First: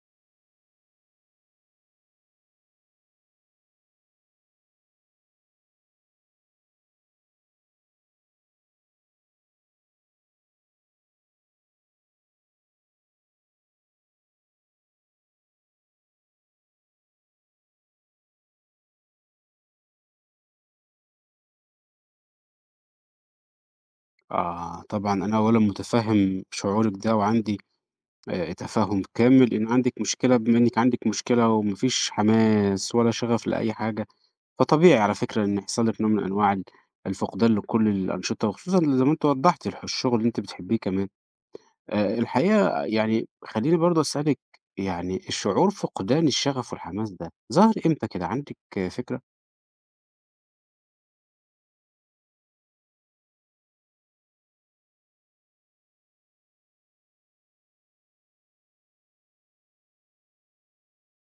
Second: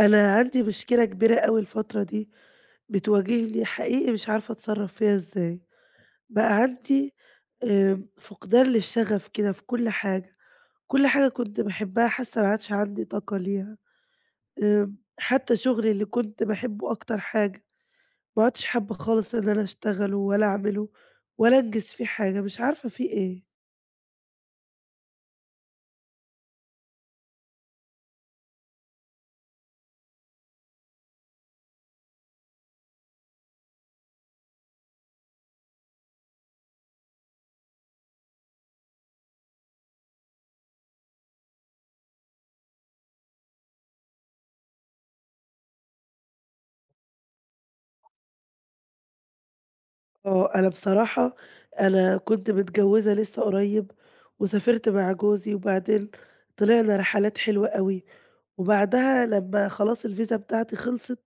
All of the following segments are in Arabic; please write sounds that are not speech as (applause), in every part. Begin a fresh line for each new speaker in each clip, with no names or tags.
أنا عندي مشكلة كبيرة أوي الفترة دي بتواجهني حقيقي. مش عارفة أتصرّف فيها إزاي، بقى عندي فقدان للشغف كده في كل حاجة، كل حاجة كنت باحبها حاسة ما عادش عندي طاقة ليها. حتى شغلي اللي كنت باحبه أكتر حاجة ما عدتش حابة خالص إن أنا أشتغله ولا أعمله ولا أنجز فيه حاجة، مش عارفة في إيه.
آه، طبعًا أنا أولًا مُتفهِّم شعورِك ده، وعندي تفهُّم كامل إن عندِك مشكلة، بما إنِّك عندِك مشكلة وما فيش حماس ولا شغف لأي حاجة، فطبيعي على فكرة إن يحصل لِك نوع من أنواع الفقدان لكل الأنشطة، وخصوصًا زي ما أنتِ وضّحتِ الشغل اللي أنتِ بتحبيه كمان. الحقيقة يعني خلّيني برضه أسألِك، يعني شعور فقدان الشغف والحماس ده ظَهَر إمتى كده، عندِك فكرة؟
آه، أنا بصراحة، أنا كنت متجوزة لسه قريب وسافرت مع جوزي، وبعدين طلعنا رحلات حلوة أوي، وبعدها لمّا خلاص الفيزا بتاعتي خلصت،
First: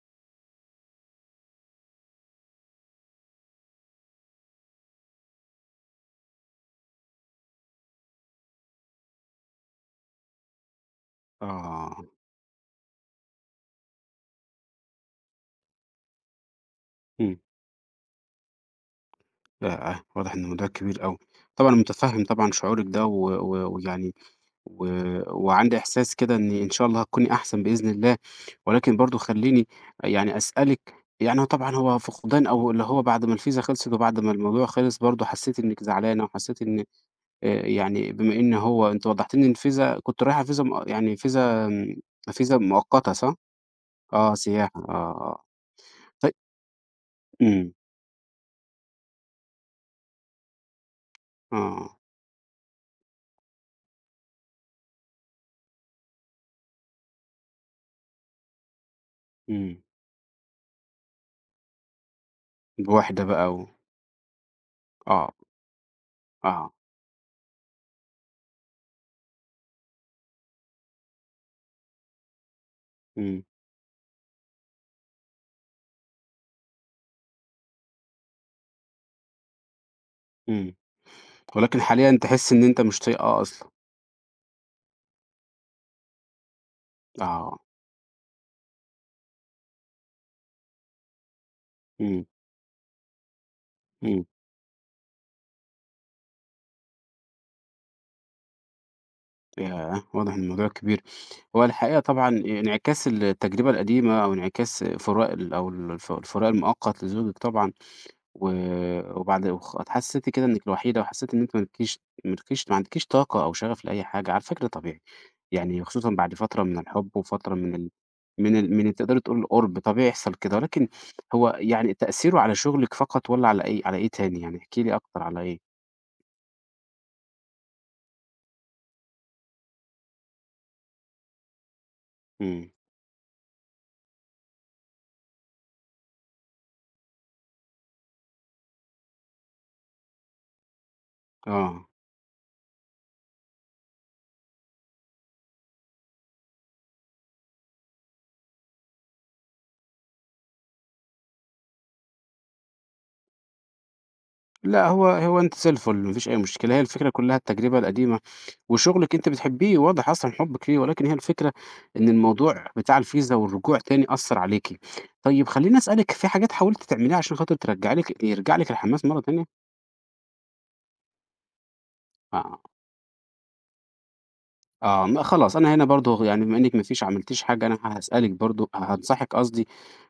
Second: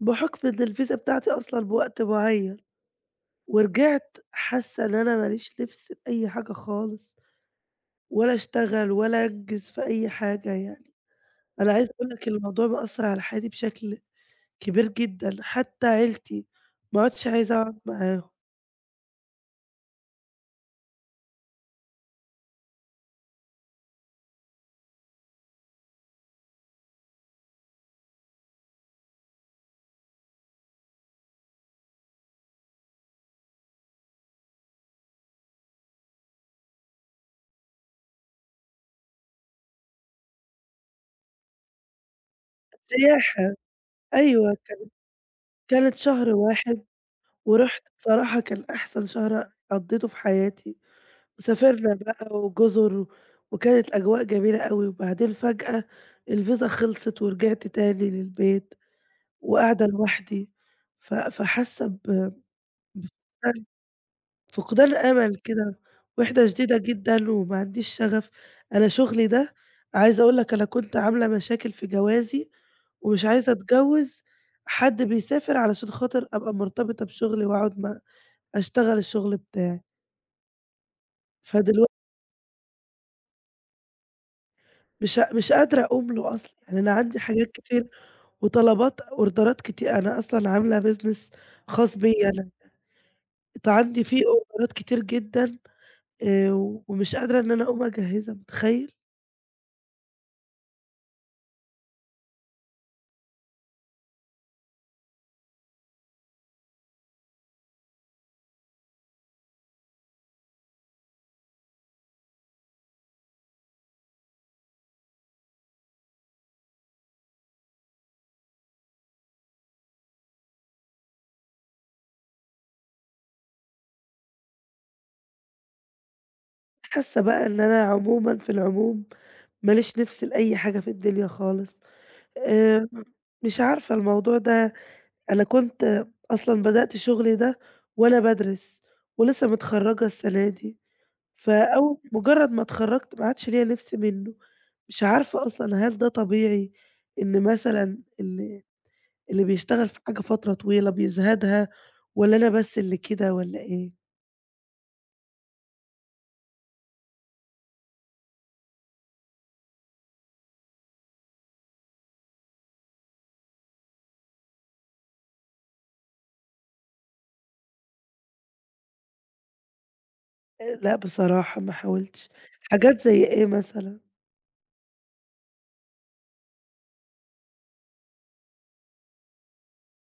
بحُكم إن الفيزا بتاعتي أصلًا بوقت معيّن، ورجعت حاسة إن أنا ما ليش نِفْس لأي حاجة خالص، ولا أشتغل ولا أنجز في أي حاجة يعني. أنا عايزة
آه.
أقول لك الموضوع مأثّر على حياتي بشكل كبير جدًا، حتى عيلتي ما عُدتش
إمم.
عايزة أقعد معاهم.
ياه! واضح إن الموضوع كبير أوي. طبعًا أنا مُتفهِّم طبعًا شعورِك ده و و ويعني و وعندي إحساس كده إن شاء الله هتكوني أحسن بإذن الله، ولكن برضه خلّيني يعني أسألِك، يعني هو طبعًا هو فقدان أو اللي هو بعد ما الفيزا خلصت وبعد ما الموضوع خلص برضه حسّيتِ إنِّك زعلانة وحسّيتِ إن يعني بما إن هو أنتِ وضّحتِ لي إن الفيزا كنتِ رايحة فيزا يعني فيزا فيزا مؤقتة صح؟
سياحة.
آه،
أيوه،
سياحة،
كان
آه، آه.
كانت شهر
طي
واحد.
إمم،
ورُحت بصراحة كان أحسن شهر قضّيته في حياتي. سافرنا
آه،
بقى وجُزر و وكانت أجواء جميلة أوي، وبعدين فجأة الفيزا خلصت ورجعت تاني للبيت
إمم.
وقاعدة لوحدي، ف فحاسة ب
بواحدة بقى
بفقدان
و...
فقدان
آه،
أمل كده، وِحدة
آه،
شديدة جدًا وما عنديش شغف. أنا شغلي ده عايزة أقول لك أنا كنت عاملة مشاكل في جوازي، ومش
إمم،
عايزة أتجوّز حد بيسافر علشان خاطر أبقى مرتبطة بشغلي وأقعد أشتغل الشغل بتاعي.
إمم. ولكن
فدلو
حاليًا تحسّي إن أنت مش طايقاه أصلًا.
مش قادرة أقوم له أصلًا، يعني أنا عندي حاجات
آه،
كتير وطلبات أوردرات كتير، أنا أصلًا عاملة business خاص
إمم،
بيّا أنا. عندي فيه
إمم.
أوردرات كتير جدًا، آآ، ومش قادرة إن أنا أقوم أجهّزها متخيّل؟
ياه! واضح إن الموضوع كبير. هو الحقيقة طبعًا انعكاس التجربة القديمة أو انعكاس فراق أو الفراق المؤقت لزوجِك طبعًا، و وبعد حسيتِ كده إنِّك الوحيدة وحسيتِ إن أنتِ ما لكيش ما عندكيش طاقة أو شغف لأي حاجة، على فكرة طبيعي. يعني خصوصًا بعد فترة من الحب وفترة من تقدري تقولي القُرب، طبيعي يحصل كده. ولكن هو يعني تأثيره على شغلِك فقط والّا على إيه تاني؟ يعني احكي لي أكتر على إيه؟
حاسة بقى إن أنا عمومًا في العموم ما ليش نِفْس لأي حاجة في الدنيا خالص.
إمم.
آآ، مش عارفة الموضوع ده، أنا كنت أصلًا بدأت شغلي ده وأنا بادرس ولسه متخرّجة السنة دي.
آه.
فأول مجرد ما اتخرجت ما عادش ليّا لبس منه، مش عارفة أصلًا هل ده طبيعي إن مثلًا اللي بيشتغل في حاجة فترة طويلة بيزهدها، والّا أنا بس اللي كده والّا إيه؟
لأ، هو أنتِ زي الفل، ما فيش أي مشكلة، هي الفكرة كلّها التجربة القديمة، وشغلِك أنتِ بتحبيه، واضح أصلًا حُبِّك ليه، ولكن هي الفكرة إن الموضوع بتاع الفيزا والرجوع تاني أثّر عليكِ. طيب خلّيني أسألِك، في حاجات حاولتِ تعمليها عشان خاطر ترجّعي لِك يرجع لِك الحماس مرّة تانية؟
لأ بصراحة ما حاولتش،
آه،
حاجات زي إيه مثلًا؟
آه، ما خلاص أنا هنا برضه يعني بما إنِّك ما فيش عملتيش حاجة، أنا هاسألِك برضه هانصحِك قصدي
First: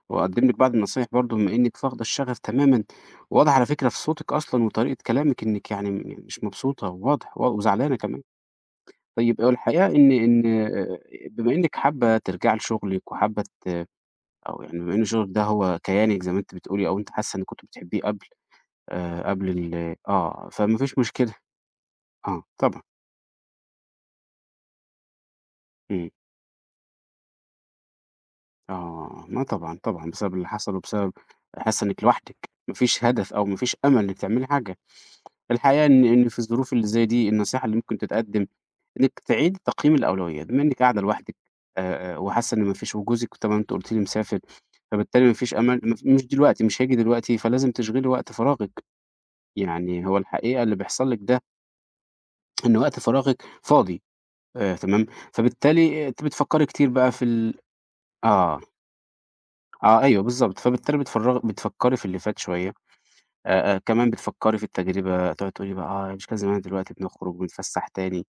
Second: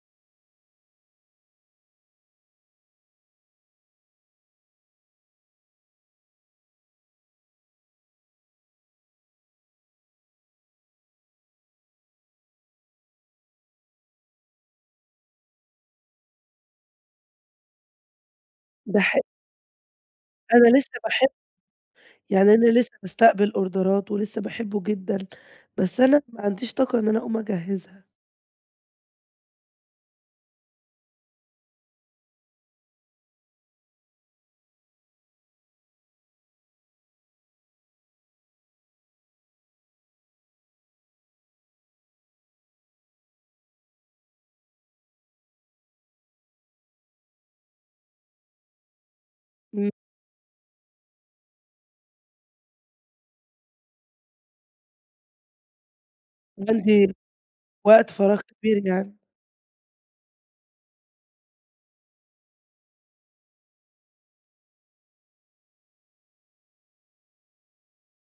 وأقدّم لِك بعض النصايح برضه بما إنِّك فاقدة الشغف تمامًا، واضح على فكرة في صوتِك أصلًا وطريقة كلامِك إنِّك يعني مش مبسوطة، واضح و وزعلانة كمان. طيب هو الحقيقة إن بما إنِّك حابة ترجعي لشغلِك وحابة أو يعني بما إن شغلِك ده هو كيانِك زي ما أنتِ بتقولي أو أنتِ حاسة إنِّك كنتِ بتحبيه قبل
ده ح
آآ قبل ال آه،
أنا
فما
لسه
فيش
باحب
مشكلة. آه،
يعني، أنا
طبعًا.
لسه باستقبل أوردرات ولسه باحبه جدًا، بس
إمم.
أنا ما عنديش طاقة إن أنا أقوم أجهزها.
آه. ما طبعًا، طبعًا بسبب اللي حصل وبسبب حاسة إنِّك لوحدِك، ما فيش هدف أو ما فيش أمل إنِّك تعملي حاجة. الحقيقة إن في الظروف اللي زي دي النصيحة اللي ممكن تتقدم إنِّك تعيدي تقييم الأولويات، بما إنِّك قاعدة لوحدِك وحاسة إن ما فيش، وجوزِك طبعًا أنتِ قُلتِ لي مسافر، فبالتالي ما فيش أمل مش دلوقتي، مش هييجي دلوقتي، فلازم تشغلي وقت فراغِك،
إمم،
يعني هو الحقيقة اللي بيحصل لِك ده إن وقت فراغِك فاضي تمام، فبالتالي أنتِ بتفكّري كتير بقى.
عندي
في ال
وقت فراغ
آه،
كبير يعني.
آه، أيوه بالضبط، فبالتالي بتفكّري في اللي فات شوية، كمان بتفكّري في التجربة، تقعدي تقولي بقى مش لازم أنا دلوقتي بنخرج ونتفسّح تاني،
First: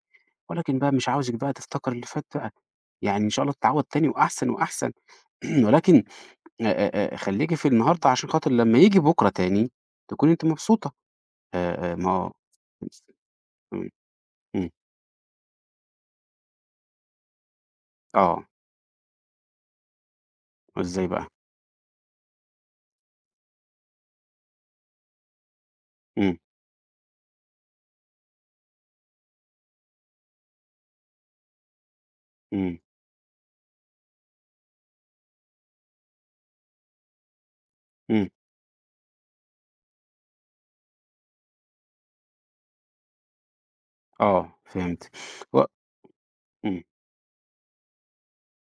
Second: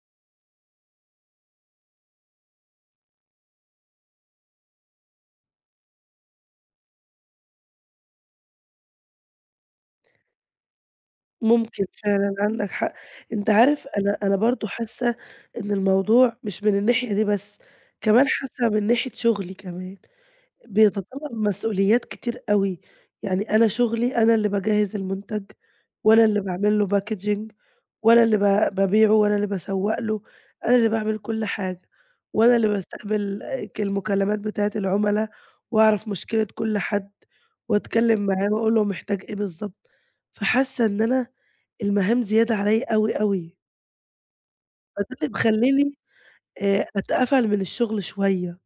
ولكن بقى مش عاوزِك بقى تفتكري اللي فات بقى. يعني إن شاء الله تتعوّد تاني وأحسن وأحسن، (clears throat) ولكن خلّيكِ في النهارده عشان خاطر لمّا ييجي بُكرة تاني تكوني أنتِ مبسوطة.
ممكن
ما هو...
فعلًا عندك حق، أنت عارف
إمم،
أنا برضه
إمم،
حاسة إن الموضوع مش من الناحية دي بس، كمان
آه،
حاسة من ناحية شغلي كمان،
إزاي بقى؟
بيتطلب مسؤوليات كتير أوي، يعني أنا شغلي أنا اللي باجهّز المنتج، وأنا
إمم،
اللي باعمل له packaging، وأنا اللي بابيعه وأنا اللي باسوّق له، أنا اللي باعمل كل حاجة، وأنا اللي
إمم،
باستقبل المكالمات بتاعة العملا، وأعرف مشكلة كل حد، وأتكلم
إمم،
معاه وأقول له محتاج إيه بالضبط، فحاسة إن أنا المهام زيادة عليَّ أوي، أوي،
آه،
فده
فهمت.
اللي
هو...
مخلّيني
إمم.
أتقفل من الشغل شوية.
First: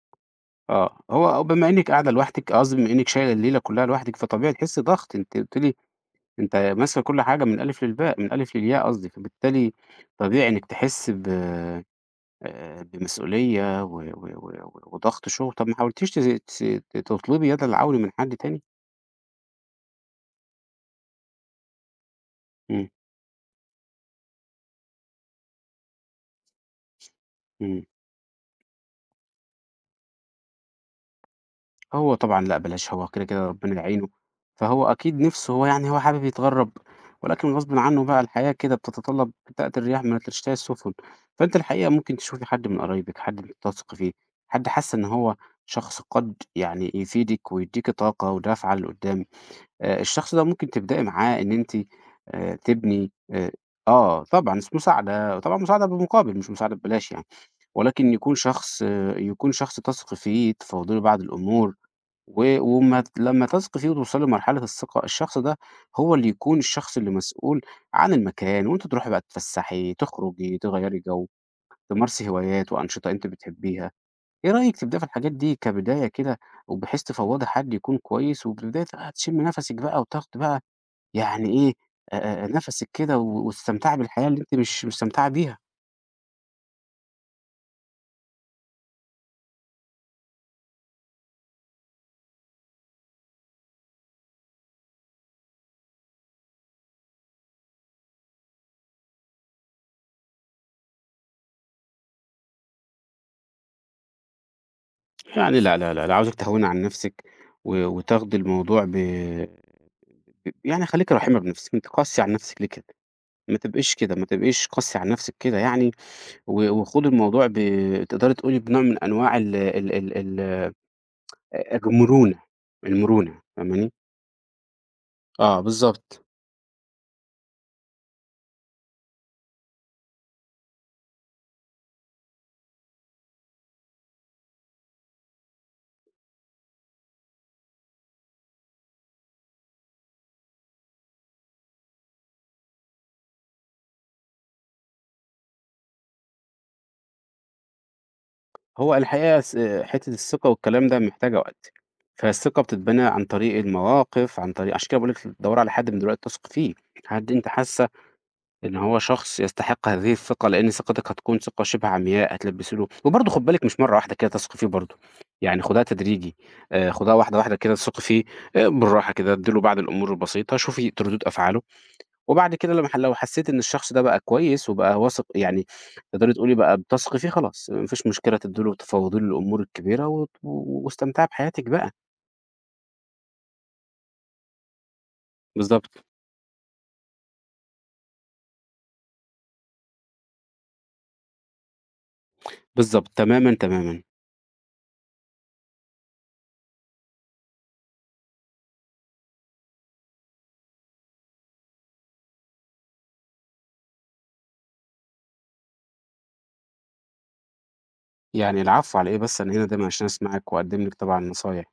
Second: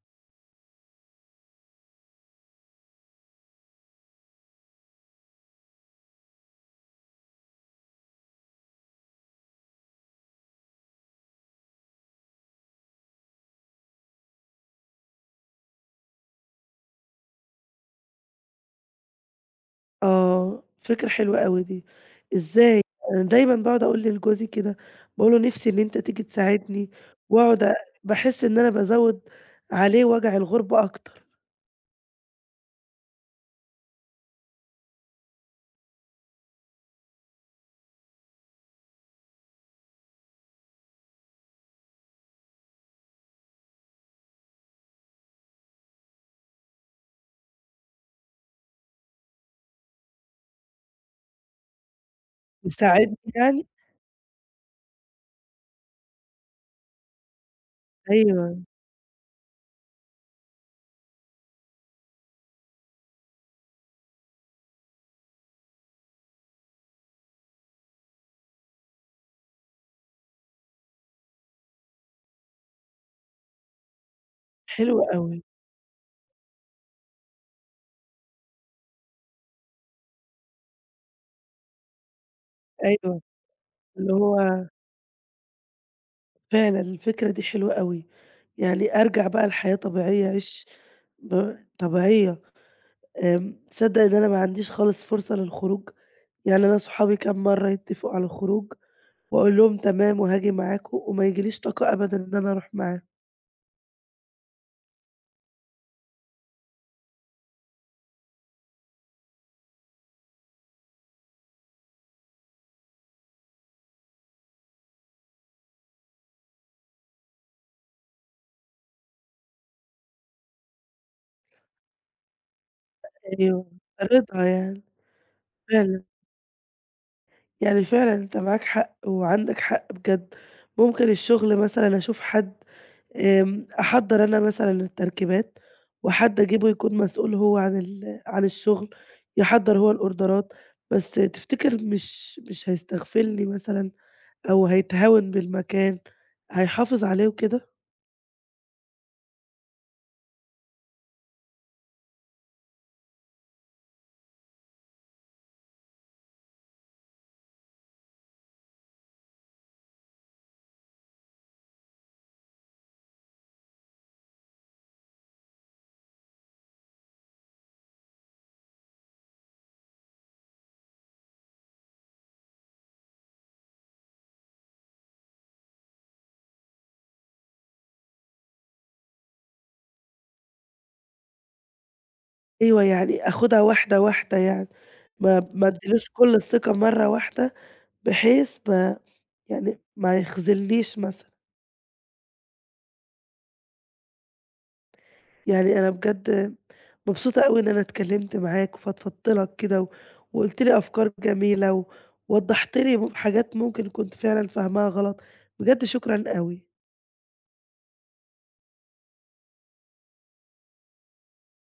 آه، هو بما إنِّك قاعدة لوحدِك قصدي بما إنِّك شايلة الليلة كلّها لوحدِك فطبيعي تحسّي ضغط، أنتِ قُلتِ لي أنت ماسكة كل حاجة من الألِف للباء من الألِف للياء قصدي، فبالتالي طبيعي إنِّك تحسّي ب بمسؤولية و و و و وضغط شغل، طب ما حاولتيش تز تس ت تطلبي يد العون من حد تاني؟
آه، فكرة حلوة أوي دي. إزاي؟
إمم،
أنا دايمًا باقعد أقول لجوزي كده، باقول له: "نفسي إن أنت تيجي تساعدني." وأقعد
إمم.
باحس إن أنا بازوّد عليه وجع الغربة أكتر.
هو طبعًا لأ بلاش هو كده، كده ربنا يعينه، فهو أكيد نِفْسه هو حابب يتغرّب، ولكن غصبٍ عنّه بقى الحياة كده بتتطلّب، تأتي الرياح من تشتهي السُفُن، فأنتِ الحقيقة ممكن تشوفي حد من قرايبِك، حد أنتِ بتثقي فيه، حد حاسّة إن هو شخص قد يعني يفيدِك ويدّيكِ طاقة ودَفعة لقُدّام. الشخص ده ممكن تبدئي معاه إن أنتِ تبني
يساعدني يعني؟
آه طبعًا مساعدة، طبعًا مساعدة بمقابل مش مساعدة ببلاش يعني، ولكن يكون
أيوه،
شخص آه، يكون شخص تثقي فيه، تفاوضي له بعض الأمور، و لمّا تثقي فيه وتوصلي لمرحلة الثقة، الشخص ده هو اللي يكون الشخص اللي مسؤول عن المكان، وأنتِ تروحي بقى تتفسحي، تخرجي، تغيّري جو، تمارسي هوايات وأنشطة أنتِ بتحبيها، إيه رأيك
حلو
تبدئي في الحاجات
أوي،
دي كبداية كده، وبحيث تفوّضي حد يكون كويس، وبداية بقى تشمي نفسِك بقى وتاخدي بقى يعني إيه، نَفَسِك كده
أيوه،
و واستمتاعي
اللي
بالحياة
هو
اللي أنتِ مش مستمتعة بيها.
فعلًا الفكرة دي حلوة أوي، يعني أرجع بقى لحياة طبيعية، أعيش طبيعية. تصدّق إن أنا ما عنديش خالص فرصة للخروج؟ يعني أنا صحابي كام مرّة يتّفقوا على الخروج وأقول لهم تمام وهاجي معاكم وما ييجيليش طاقة أبدًا إن أنا أروح معاهم.
يعني لا، لا، لا، لا، عاوزِك تهوّني عن نَفْسِك و وتاخدي الموضوع ب ب يعني خلّيكِ رحيمة بنَفْسِك، أنتِ قاسية على نَفْسِك ليه كده؟ ما تبقيش كده، ما تبقيش قاسية على نَفْسِك كده يعني و وخُدي الموضوع تقدري تقولي بنوع من أنواع ال ال ال ال المرونة، المرونة
أيوه،
فاهماني؟
رضا يعني،
آه،
فعلًا.
بالضبط.
يعني فعلًا أنت معاك حق وعندك حق بجد. ممكن الشغل مثلًا أشوف حد، أحضّر أنا مثلًا التركيبات وحد أجيبه يكون مسؤول هو عن الشغل، يحضّر هو الأوردرات، بس تفتكر مش هيستغفلني مثلًا؟ أو هيتهاون بالمكان، هيحافظ عليه وكده؟
هو الحقيقة حتّة الثقة والكلام ده محتاجة وقت، فالثقة بتتبنى عن طريق المواقف، عن طريق عشان كده باقول لِك تدوّري على حد من دلوقتي تثقي فيه، حد أنتِ حاسة إن هو شخص يستحق هذه الثقة، لإن ثقتِك هتكون ثقة شِبه عمياء، هتلبّسي له وبرضه خُدي بالِك مش مرّة واحدة كده تثقي فيه برضه، يعني خُدها تدريجي، خُدها واحدة واحدة كده، تثقي فيه بالراحة كده، ادّي له بعض الأمور البسيطة، شوفي ردود أفعاله. وبعد كده لمّا ح لو حسّيت إن الشخص ده بقى كويس وبقى واثق يعني تقدري تقولي بقى بتثقي فيه خلاص، ما فيش مشكلة تدّي له تفوّضي له الأمور الكبيرة واستمتعي بحياتِك بقى.
أيوه، يعني آخُدها واحدة، واحدة يعني، ما ادّيلوش
بالضبط،
كل الثقة مرّة واحدة، بحيث ما يعني ما يخذلنيش مثلًا.
بالضبط، تمامًا، تمامًا.
يعني أنا بجد مبسوطة أوي إن أنا اتكلّمت معاك وفضفضت لك كده و وقُلت لي أفكار جميلة و ووضّحت لي حاجات ممكن كنت فعلًا فاهماها غلط، بجد شكرًا أوي.
يعني العفو على إيه بس، أنا هنا دايمًا عشان أسمعِك وأقدّم لِك طبعًا نصايح.